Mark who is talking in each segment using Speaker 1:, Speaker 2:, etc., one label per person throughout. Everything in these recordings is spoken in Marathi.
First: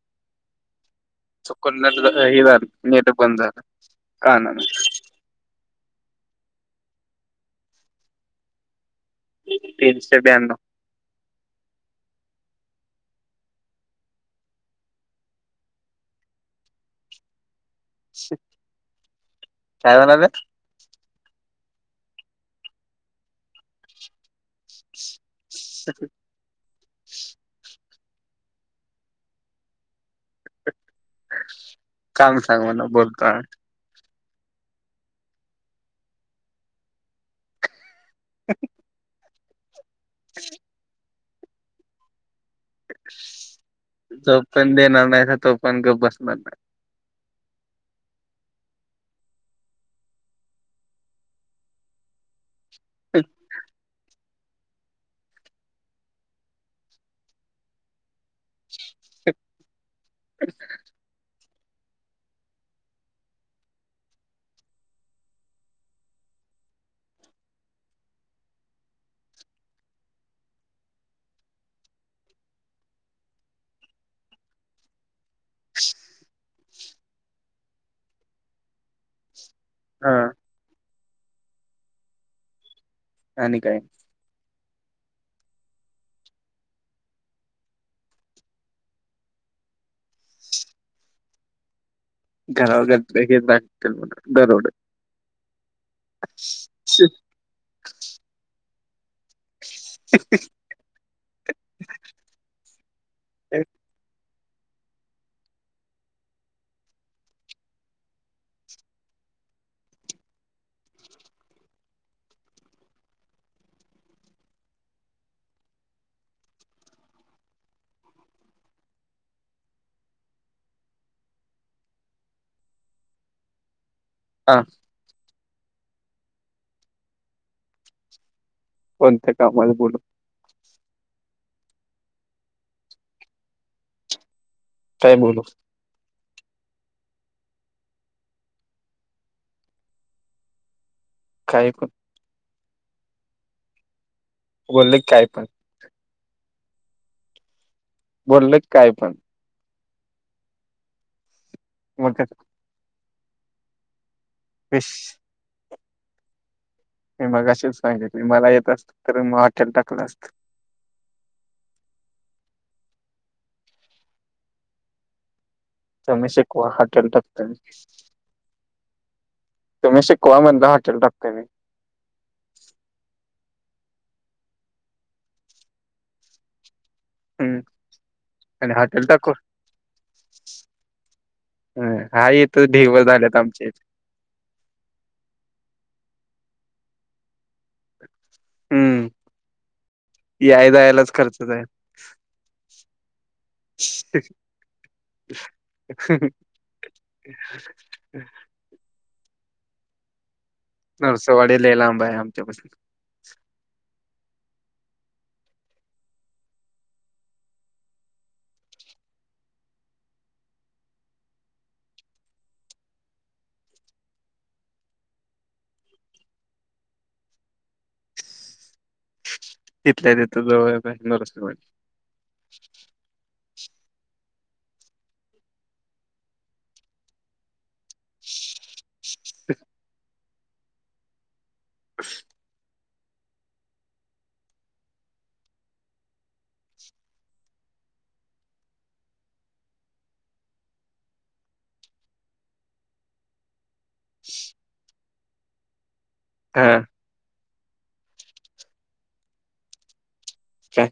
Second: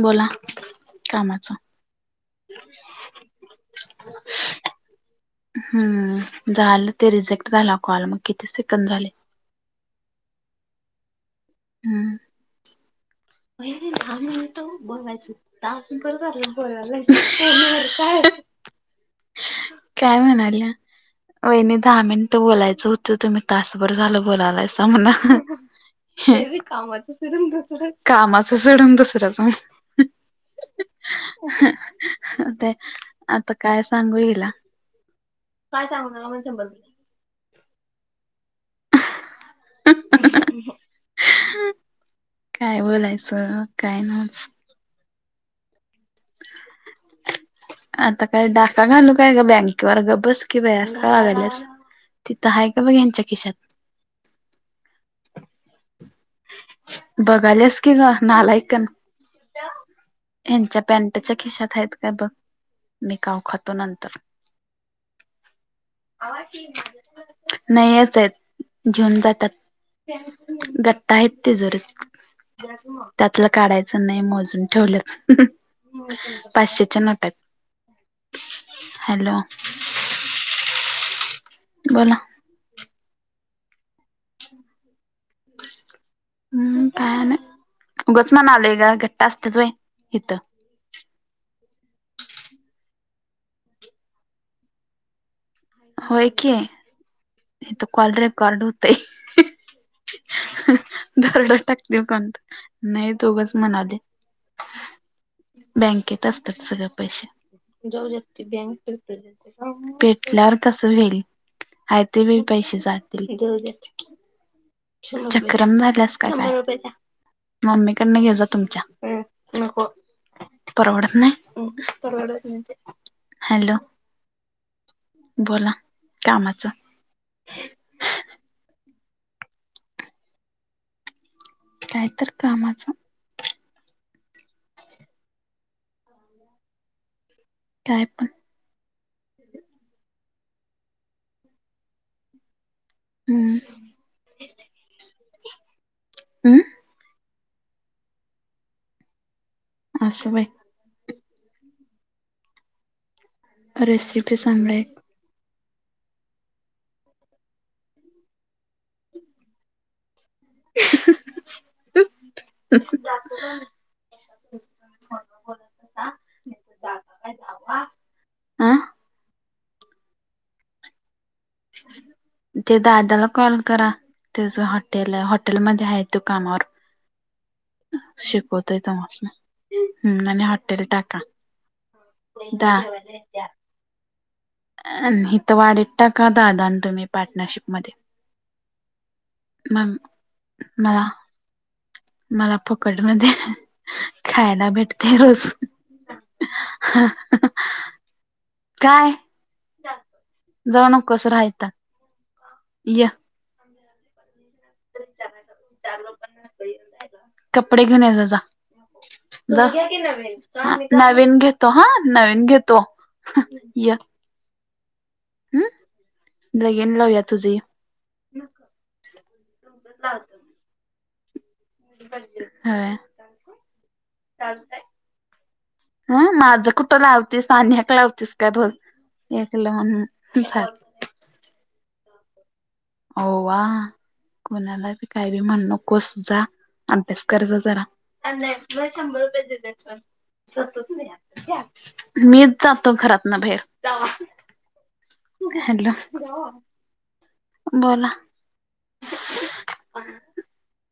Speaker 1: बोला. कामाच
Speaker 2: चुकून ते हे झालं नेट बंद झालं कानान.
Speaker 1: हम्म झालं ते रिजेक्ट झालं. कॉल मग किती सेकंद झाले‌.
Speaker 2: तीनशे ब्यानव.
Speaker 1: हम. वहिनी पहिले तर दहा मिनिटं बोलायचं होतं. तास भर झालं बोलायलासा फोन वर. काय काय म्हणाल्या. वहिणी दहा मिनिटं बोलायचं होतं. तुम्ही तासभर झालं बोलालायसा म्हणा. ते बी कामाचं सोडून दुसरच, कामाचं सोडून दुसरंच.
Speaker 2: काम सांग म्हणा बोलता
Speaker 1: आता. काय सांगू हिला.
Speaker 2: [inaudible]
Speaker 1: काय बोलायचं काय
Speaker 2: झोप
Speaker 1: नव्हच.
Speaker 2: पण देणार नाही तो, पण गप्प बसणार नाही.
Speaker 1: आता काय डाका घालू काय गं, बँकेवर गप्प बस कि बाई असं काय वागाल्यास. तिथं हाय का बघ हेच्या खिशात. बघालेस की गं नालायकण. ह्याच्या पॅनटच्या खिशात आहेत का बघ. काव खातो नंतर. नाहीच येत घेऊन जात्यात. गट्टा आहेत तिजोरीत त्यातलं काढायचं नाही मोजून ठेवल्यात. पाचशेच्या नोटा येत हॅलो.
Speaker 2: हा.
Speaker 1: बोला.
Speaker 2: आणि काय.
Speaker 1: काय नाय. उगच म्हणालोय गं, घट्ट असत्यात व्हयं इथं.
Speaker 2: घरावर [unintelligible] दरोड.
Speaker 1: होय की
Speaker 2: दरोडे
Speaker 1: इथं कॉल रेकॉर्ड होतंय.
Speaker 2: [inaudible]
Speaker 1: दरोड टाकतील कोण पण नाहीतर उगाच म्हणायले. बँकेत असतात सगळे पैसे. भेटल्यावर कसं होईल. आहे ते बी पैसे जातील. चक्रम झालंस का काय. मम्मीकडन घे जा तुमच्या. परवडत नाय.
Speaker 2: हां.
Speaker 1: बोला कामाच.
Speaker 2: कोणते कामच बोलु.
Speaker 1: काहीतर कामाचं.
Speaker 2: काय बोलू.
Speaker 1: काय पण.
Speaker 2: काही पण.
Speaker 1: हम्म.
Speaker 2: बोलले काय पण.
Speaker 1: हमं.
Speaker 2: बोललो की काय पण.
Speaker 1: अस स होय.
Speaker 2: म काय.
Speaker 1: रेसिपी सांगय.
Speaker 2: विश मी मगाशीच सांगितली मला येत असत तर मग हॉटेल टाकलं असत‌.
Speaker 1: [inaudible]
Speaker 2: तुम्ही शिकवा हॉटेल टाकतो.
Speaker 1: अ
Speaker 2: तुम्ही शिकवा म्हणटल हॉटेल टकतो मी.
Speaker 1: ते दादाला कॉल करा. त्याच हॉटेल आहे हॉटेलमध्ये आहे तो कामावर.
Speaker 2: मी आणि
Speaker 1: शिकवतोय
Speaker 2: हॉटेल टाकून
Speaker 1: तुम्हासनी. हम्म हॉटेल टाका
Speaker 2: अ, हा येत
Speaker 1: दा
Speaker 2: ढेवर झाल्यात आमच्या इथे
Speaker 1: अ हिथं वाढीत टाका दादा तुम्ही पार्टनरशिप मध्ये.
Speaker 2: हम्म. याय जायलाच खर्च जाईल.
Speaker 1: [unintelligible] मला फुकट मध्ये. खायला भेटते रोज.
Speaker 2: [inaudible]
Speaker 1: काय. जाऊ
Speaker 2: नरसोवाडी लय लांबा आहे आमच्यापसन.
Speaker 1: या. [inaudible] कपडे घेऊन ये जा. नवी घेतो हा नवीन घेतो. ये. हम् लगीन लावूया तुझी ये.
Speaker 2: तिथल्या तिथ जवळ नरूसवाडी.
Speaker 1: हा चालतंय. ह माझं कुठं लावतेस अ्याक लावतीस का र एकलं म्हण.
Speaker 2: अस
Speaker 1: ओ वा कोणाला बी काही बी म्हणून नकोस जा. अभ्यास कराजा जरा. मीच जातो घरात न बाहेर. हॅलो.
Speaker 2: हां.
Speaker 1: बोला
Speaker 2: काय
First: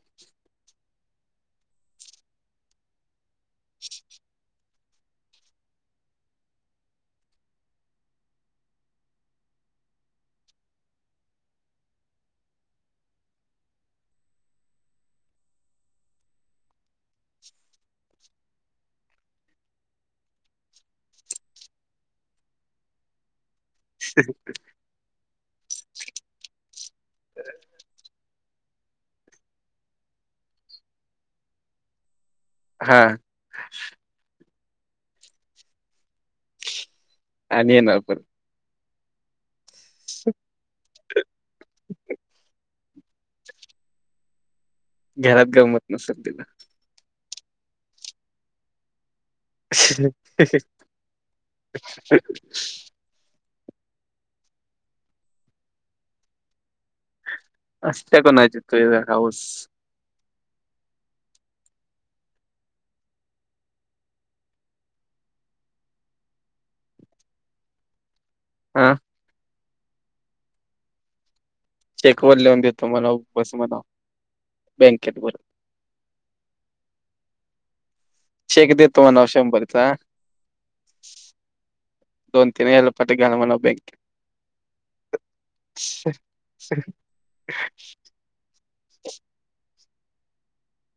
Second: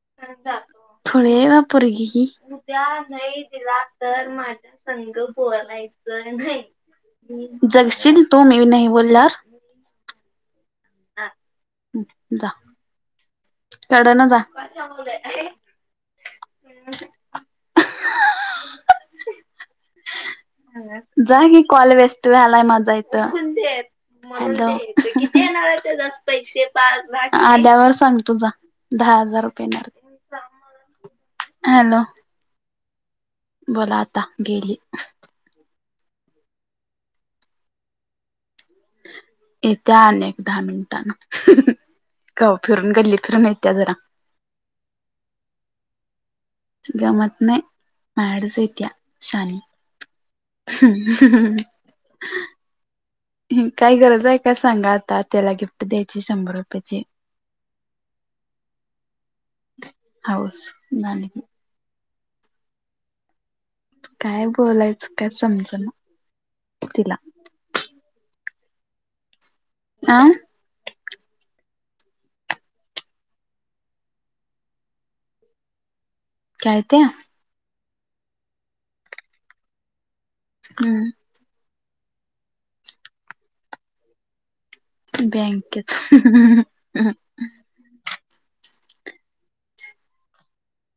Speaker 1: थोडी आहे वा पोरगी ही. जगशील तू मी नाही बोल्यावर? ह हा हम्म जा. कड ना जा. [unintelligible] जा की कॉल वेस्ट झालाय माझा इथं. अदो म किती येणार आहे त्याजाच पैशे पाच दहा [unintelligible] आल्यावर सांग. तुझा दहा हजार रुपये येणार. हॅलो.
Speaker 2: हा.
Speaker 1: बोला आता गेली.
Speaker 2: आणि येणार पर.
Speaker 1: येत्या अन एक क दहा मिनिटाने. काव फिरून गल्ली फिरून येत्या जरा.
Speaker 2: घरात गंमत नसल त्याला.
Speaker 1: गमत नाही मॅडस आहे त्या शानी.
Speaker 2: [unintelligible]
Speaker 1: [unintelligible]
Speaker 2: [unintelligible]
Speaker 1: हम्म काही गरज आहे काय सांगा आता त्याला गिफ्ट द्यायची शंभर रुपयाची.
Speaker 2: असत्या कोणाची तुझ्यासारखं हौस.
Speaker 1: हौस नाणी की. काय बोलायचं काय समजे ना तिला.
Speaker 2: हा.
Speaker 1: आं
Speaker 2: चेक वर लिहून देतो म्हणाव बस म्हणाव बँकेेत भर
Speaker 1: काय त्या
Speaker 2: चेक देेतो म्हणाव शंभरचा.
Speaker 1: हम्म.
Speaker 2: दोन तीन वेळा पाठी घ्यालव म्हणाव बँक.
Speaker 1: बँकेत
Speaker 2: [unintelligible]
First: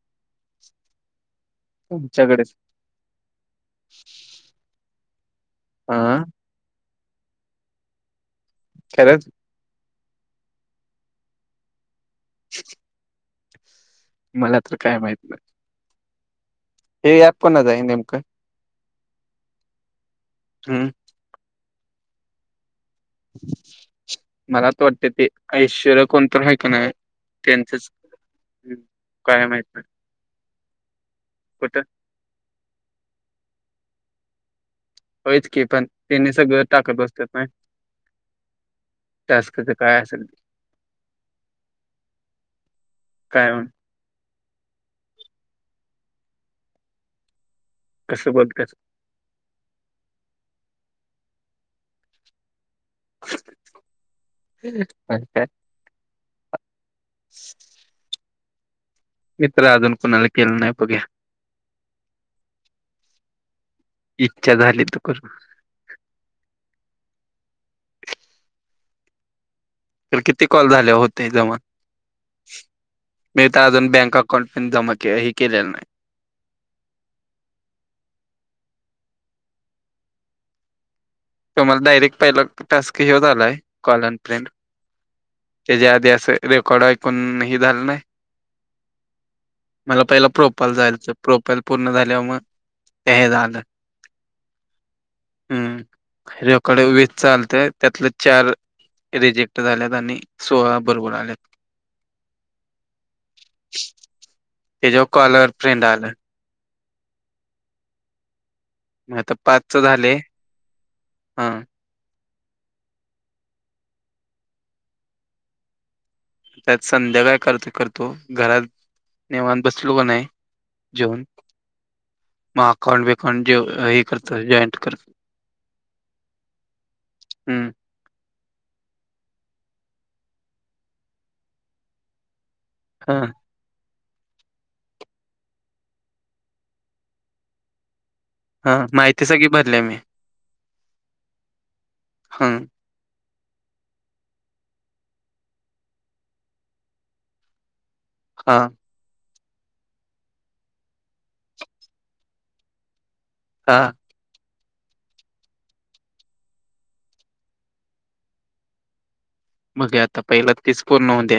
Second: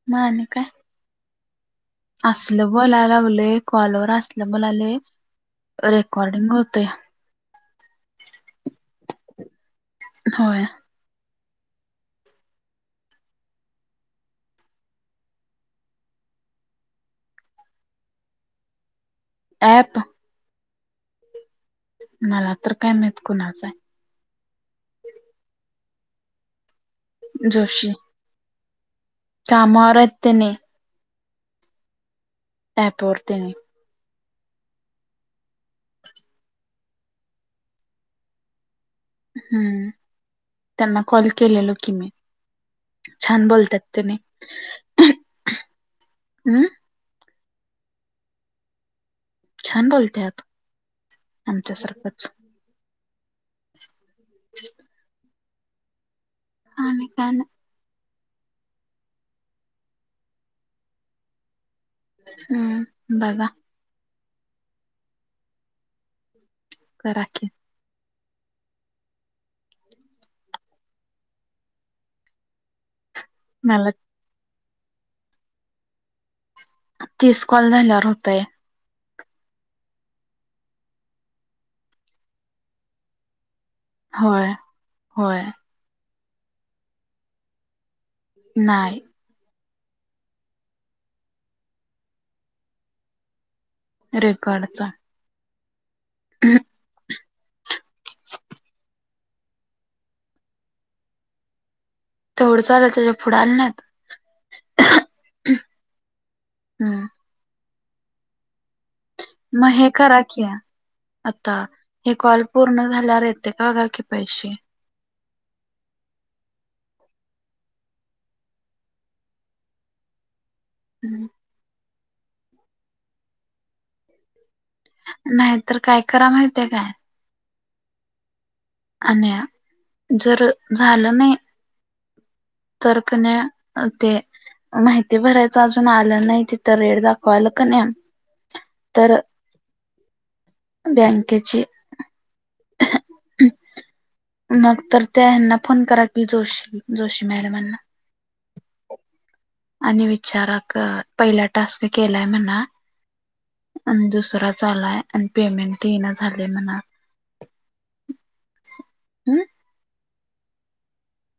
Speaker 1: म आणि काय
Speaker 2: [unintelligible]
Speaker 1: असलं बोलाय लागलोय कॉलवर असलं बोलायलो.
Speaker 2: हा
Speaker 1: रेकॉर्डिंग होते.
Speaker 2: खरंच
Speaker 1: होय.
Speaker 2: [inaudible] मला तर काय माहित नाही. हे अँप कोणाच आहे नेमकं?
Speaker 1: ॲप
Speaker 2: हम्म.
Speaker 1: मला तर काय माहित कोणाच आहे.
Speaker 2: मला तर वाटते ते ऐश्वर्या कोणतर हाय का नाही
Speaker 1: आहे
Speaker 2: त्यांचच
Speaker 1: जोशी कामावर हाईत तेनी.
Speaker 2: कुठं?
Speaker 1: ॲप वरती.
Speaker 2: होच की पण त्यांनी सगळं टाकत बसतात नाही.
Speaker 1: हम्म.
Speaker 2: काय असेल ते,
Speaker 1: त्यांना कॉल केलेलो की मी छान
Speaker 2: काय म्हण
Speaker 1: बोलत्यात. तेनी, अं?
Speaker 2: कसं बोलत्यात?
Speaker 1: छान बोलत्यात आमच्या सारखंच.
Speaker 2: [unintelligible] काय काय?
Speaker 1: आणि काय नाय.
Speaker 2: मी तर अजून कोणाला केलो नाही बघुया.
Speaker 1: हम्म बघा.
Speaker 2: इच्छा झाली तर करू.
Speaker 1: करा की.
Speaker 2: तर किती कॉल झाले होते जमा? मी तर अजून
Speaker 1: मला
Speaker 2: बँका कॉल फीन जमा के हे केलेलं नाही.
Speaker 1: तिस कॉल झाल्यावर होतंय.
Speaker 2: तुम्हाला डायरेक्ट पहिला टास्क ह्योच आलाय?
Speaker 1: होय होय.
Speaker 2: त्याच्या आधी असं रेकॉर्ड ऐकून ही झालं नाही
Speaker 1: नाय.
Speaker 2: मला पहिला प्रोफाइलच आलेल, प्रोफाइल पूर्ण झाल्यावर मग ते हेज आलं.
Speaker 1: रेकॉर्डचा.
Speaker 2: हम्म रेकॉर्ड विथ चालतंय. त्यातलं चार रिजेक्ट झाल्यात आणि सोळा बरोबर आल्यात.
Speaker 1: तेवढंच आलं त्याच्या पुढं आलं नाहीत?
Speaker 2: त्याच्यावर कॉलर फ्रेंड आलं.
Speaker 1: हम्म.
Speaker 2: मग आता
Speaker 1: मग
Speaker 2: पाचच
Speaker 1: हे
Speaker 2: झाले
Speaker 1: करा की
Speaker 2: हा
Speaker 1: आता हे कॉल पूर्ण झाल्यावर येतंय का बघा की पैसे.
Speaker 2: त्यात संध्या कायतर करतो करतो घरात निंवात बसलो का नाय जेऊन,
Speaker 1: हम्म
Speaker 2: मग अकाउंट बिकाउंट जा हे करतो जॉईंट करतो.
Speaker 1: नाही तर काय करा माहितीये काय?
Speaker 2: हम्म.
Speaker 1: आणि जर झालं नाही तर
Speaker 2: हा
Speaker 1: कनई ते माहिती भरायचं अजून आलं नाही तिथं रेड दाखवालं कनई
Speaker 2: हा
Speaker 1: तर
Speaker 2: माहिती सगळी भरल्या मी
Speaker 1: बँकेची
Speaker 2: हम.
Speaker 1: नंतर त्याहेना फोन करा की जोशी जोशी मॅडमांना यांना.
Speaker 2: हा‌‌.
Speaker 1: आणि विचारक पहिला टास्क केलाय म्हणा.
Speaker 2: हा.
Speaker 1: आणि दुसरा झालाय आणि पेमेंट ये ना झालेय म्हणा. हम्म.
Speaker 2: मग आता पहिलं तीच पूर्ण होऊ द्या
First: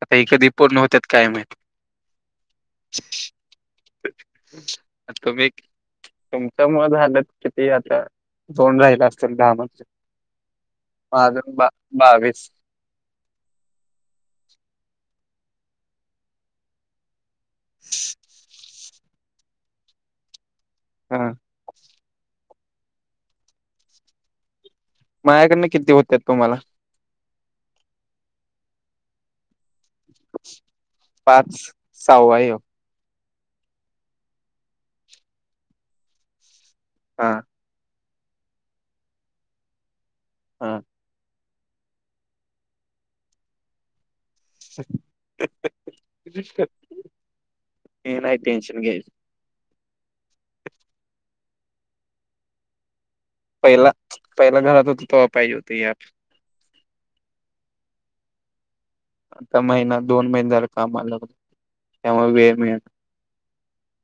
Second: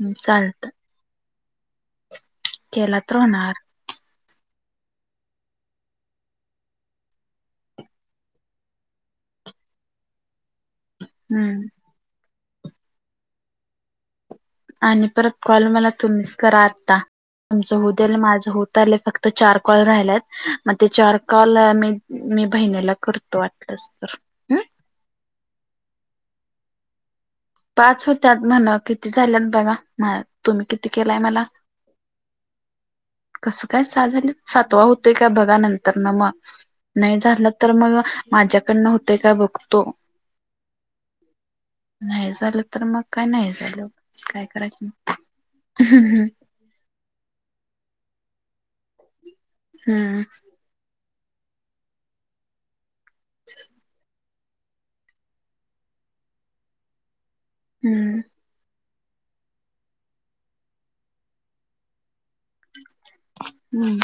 Speaker 1: हम्म
Speaker 2: इ कधी
Speaker 1: चालतं
Speaker 2: पूर्ण होतत काय माहिती.
Speaker 1: केला तर होणार.
Speaker 2: [inaudible] कमी तुमच्या मुळय झालं किती आता दोन राहिला असतील काम.
Speaker 1: [inaudible]
Speaker 2: माझं बा -बावीस.
Speaker 1: आणि परत कॉल मला तुम्हीच करा आता तुमचं होतल माझं होत आलं फक्त ते चार कॉल राहिल्यात आन ते चार
Speaker 2: हा
Speaker 1: कॉल मी मी बहिणीला करतो वाटलंच तर. हम्म
Speaker 2: माझ्याकडन किती होत्यात तुम्हाला.
Speaker 1: पाच होत्यात म्हणा किती झाल्या बघा. म तुम्ही किती केलाय मला?
Speaker 2: पाच सहावा आहे ह्यो
Speaker 1: कसं काय सा झालं सातवा होतोय का बघा नंतर ना मग नाही
Speaker 2: हा
Speaker 1: झालं तर मग माझ्याकडनं होते काय बघतो.
Speaker 2: हा.
Speaker 1: नाही झालं तर मग काय नाही झालं काय. [inaudible]
Speaker 2: ते नाही टेन्शन घ्यायचं.
Speaker 1: हम्म.
Speaker 2: पहिला पहिला घरात होत तवा पाहिजे होत यार.
Speaker 1: हम्म.
Speaker 2: आता महिना दोन महिन झालं कामाला लागून त्यामुळे वेळ मिळेना.
Speaker 1: हम्म.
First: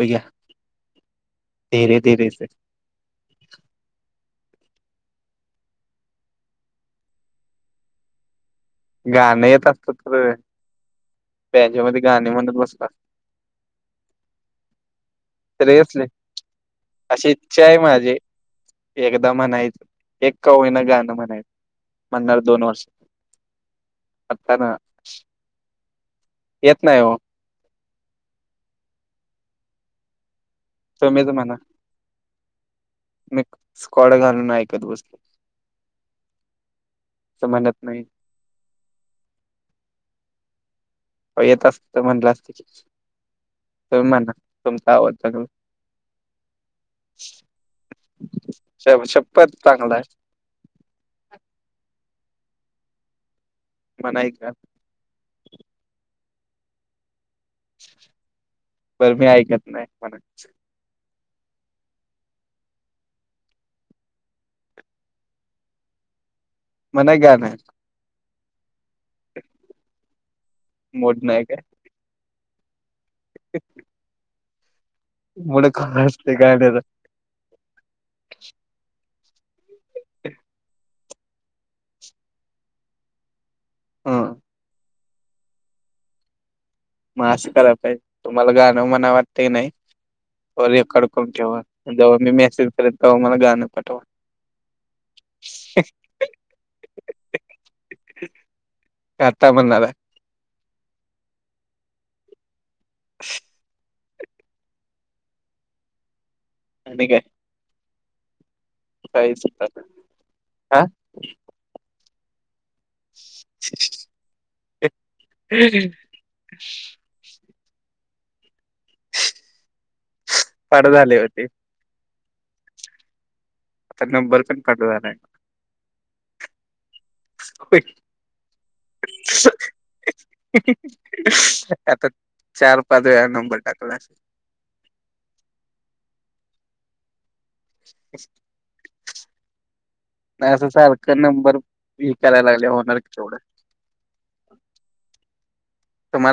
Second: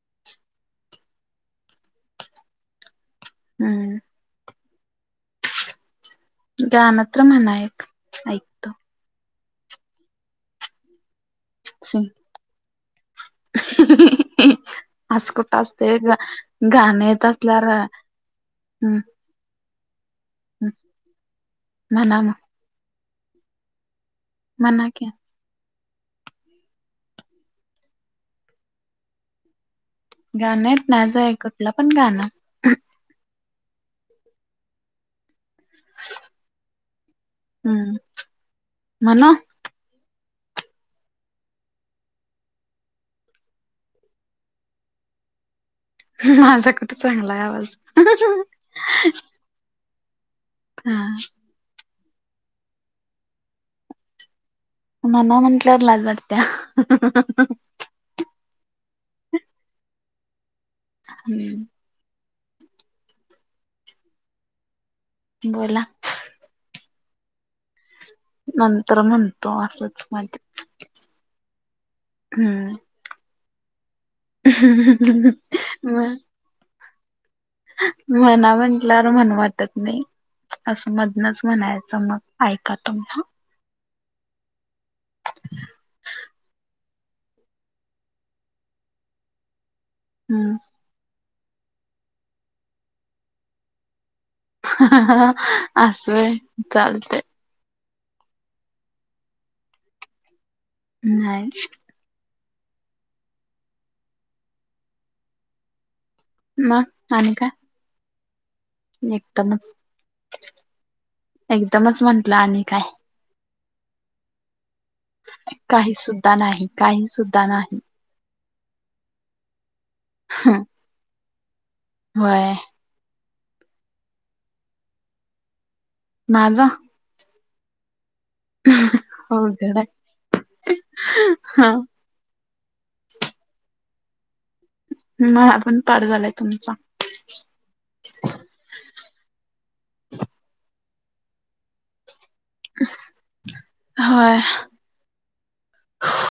Speaker 2: हे घ्या तेरे तेरे से.
Speaker 1: हम्म. गाणं तर म्हणा एक ऐक
Speaker 2: गाणे येत असतात तर त्याच्यामध्ये
Speaker 1: सिंग
Speaker 2: गाणे म्हणत बसत असत.
Speaker 1: [inaudible] असं कुठं
Speaker 2: तर
Speaker 1: असतंय
Speaker 2: असले
Speaker 1: व्हय र गाणे येत
Speaker 2: अशी इच्छा
Speaker 1: असल्यावर
Speaker 2: आहे माझी एकदा म्हणायचं एक काईन गाणं म्हणायचं
Speaker 1: म्हणा मग
Speaker 2: म्हणणार दोन वर्ष. अता ना
Speaker 1: म्हणा की
Speaker 2: येत नाही हो.
Speaker 1: गाणं येत नाही
Speaker 2: तुम्हीच
Speaker 1: व्हय
Speaker 2: म्हणा
Speaker 1: कुठलं पण गाणं.
Speaker 2: मी स्कॉड घालून ऐकत बसलो. तसं म्हणत
Speaker 1: हम्
Speaker 2: नाही
Speaker 1: म्हना.
Speaker 2: येत असतं तर म्हटलं असतं की तुम्ही म्हणा तुमचा आवाज चांगला आहे.
Speaker 1: माझा कुठे चांगलाय आवाज.
Speaker 2: पण चांगला आहे.
Speaker 1: हा.
Speaker 2: पण ऐक ना.
Speaker 1: म्हणा म्हंटल्यावर लाज वाटत्या.
Speaker 2: बर मी ऐकत नाही कुणाचं.
Speaker 1: हम्म. बोला.
Speaker 2: म्हणा की गाणं.
Speaker 1: नंतर म्हणतो असंच मा [unintelligible]
Speaker 2: मूड नाय का.
Speaker 1: हम्म.
Speaker 2: [inaudible]
Speaker 1: [inaudible]
Speaker 2: मुडक
Speaker 1: म
Speaker 2: [unintelligible]
Speaker 1: म्हणा म्हटल्यावर म्हणू वाटत नाही. असं मधनच म्हणायचं मग ऐका तुमही.
Speaker 2: हा. म असं कराय पाहिजे तुम्हाला गाणं मना वाटतं नाही.
Speaker 1: हम्म.
Speaker 2: रेकॉर्ड करून ठेवा जेव्हा मी मेसेज करेल तेव्हा मला गाणं पाठवा.
Speaker 1: ह अस व्हय चालतय.
Speaker 2: आता म्हणणार आहे.
Speaker 1: नाय.
Speaker 2: [inaudible]
Speaker 1: मग आणि काय?
Speaker 2: काहीच
Speaker 1: एकदमच
Speaker 2: हा
Speaker 1: एकदमच म्हटलं आणि काय.
Speaker 2: [inaudible]
Speaker 1: काही सुद्धा नाही काही सुद्धा नाही. हा.
Speaker 2: पाठ झाले वाटतं‌.
Speaker 1: व्हय.
Speaker 2: [unintelligible]
Speaker 1: माझा.
Speaker 2: [unintelligible]
Speaker 1: अवघड आहे हा
Speaker 2: [unintelligible] चार पाच वेळा नंबर टाकलाय.
Speaker 1: मला पण पाठ झालाय तुमचा.
Speaker 2: नाही असं सारख नंबर विचारायला होणारच की एवढा.
Speaker 1: होय.
Speaker 2: तुम्हाला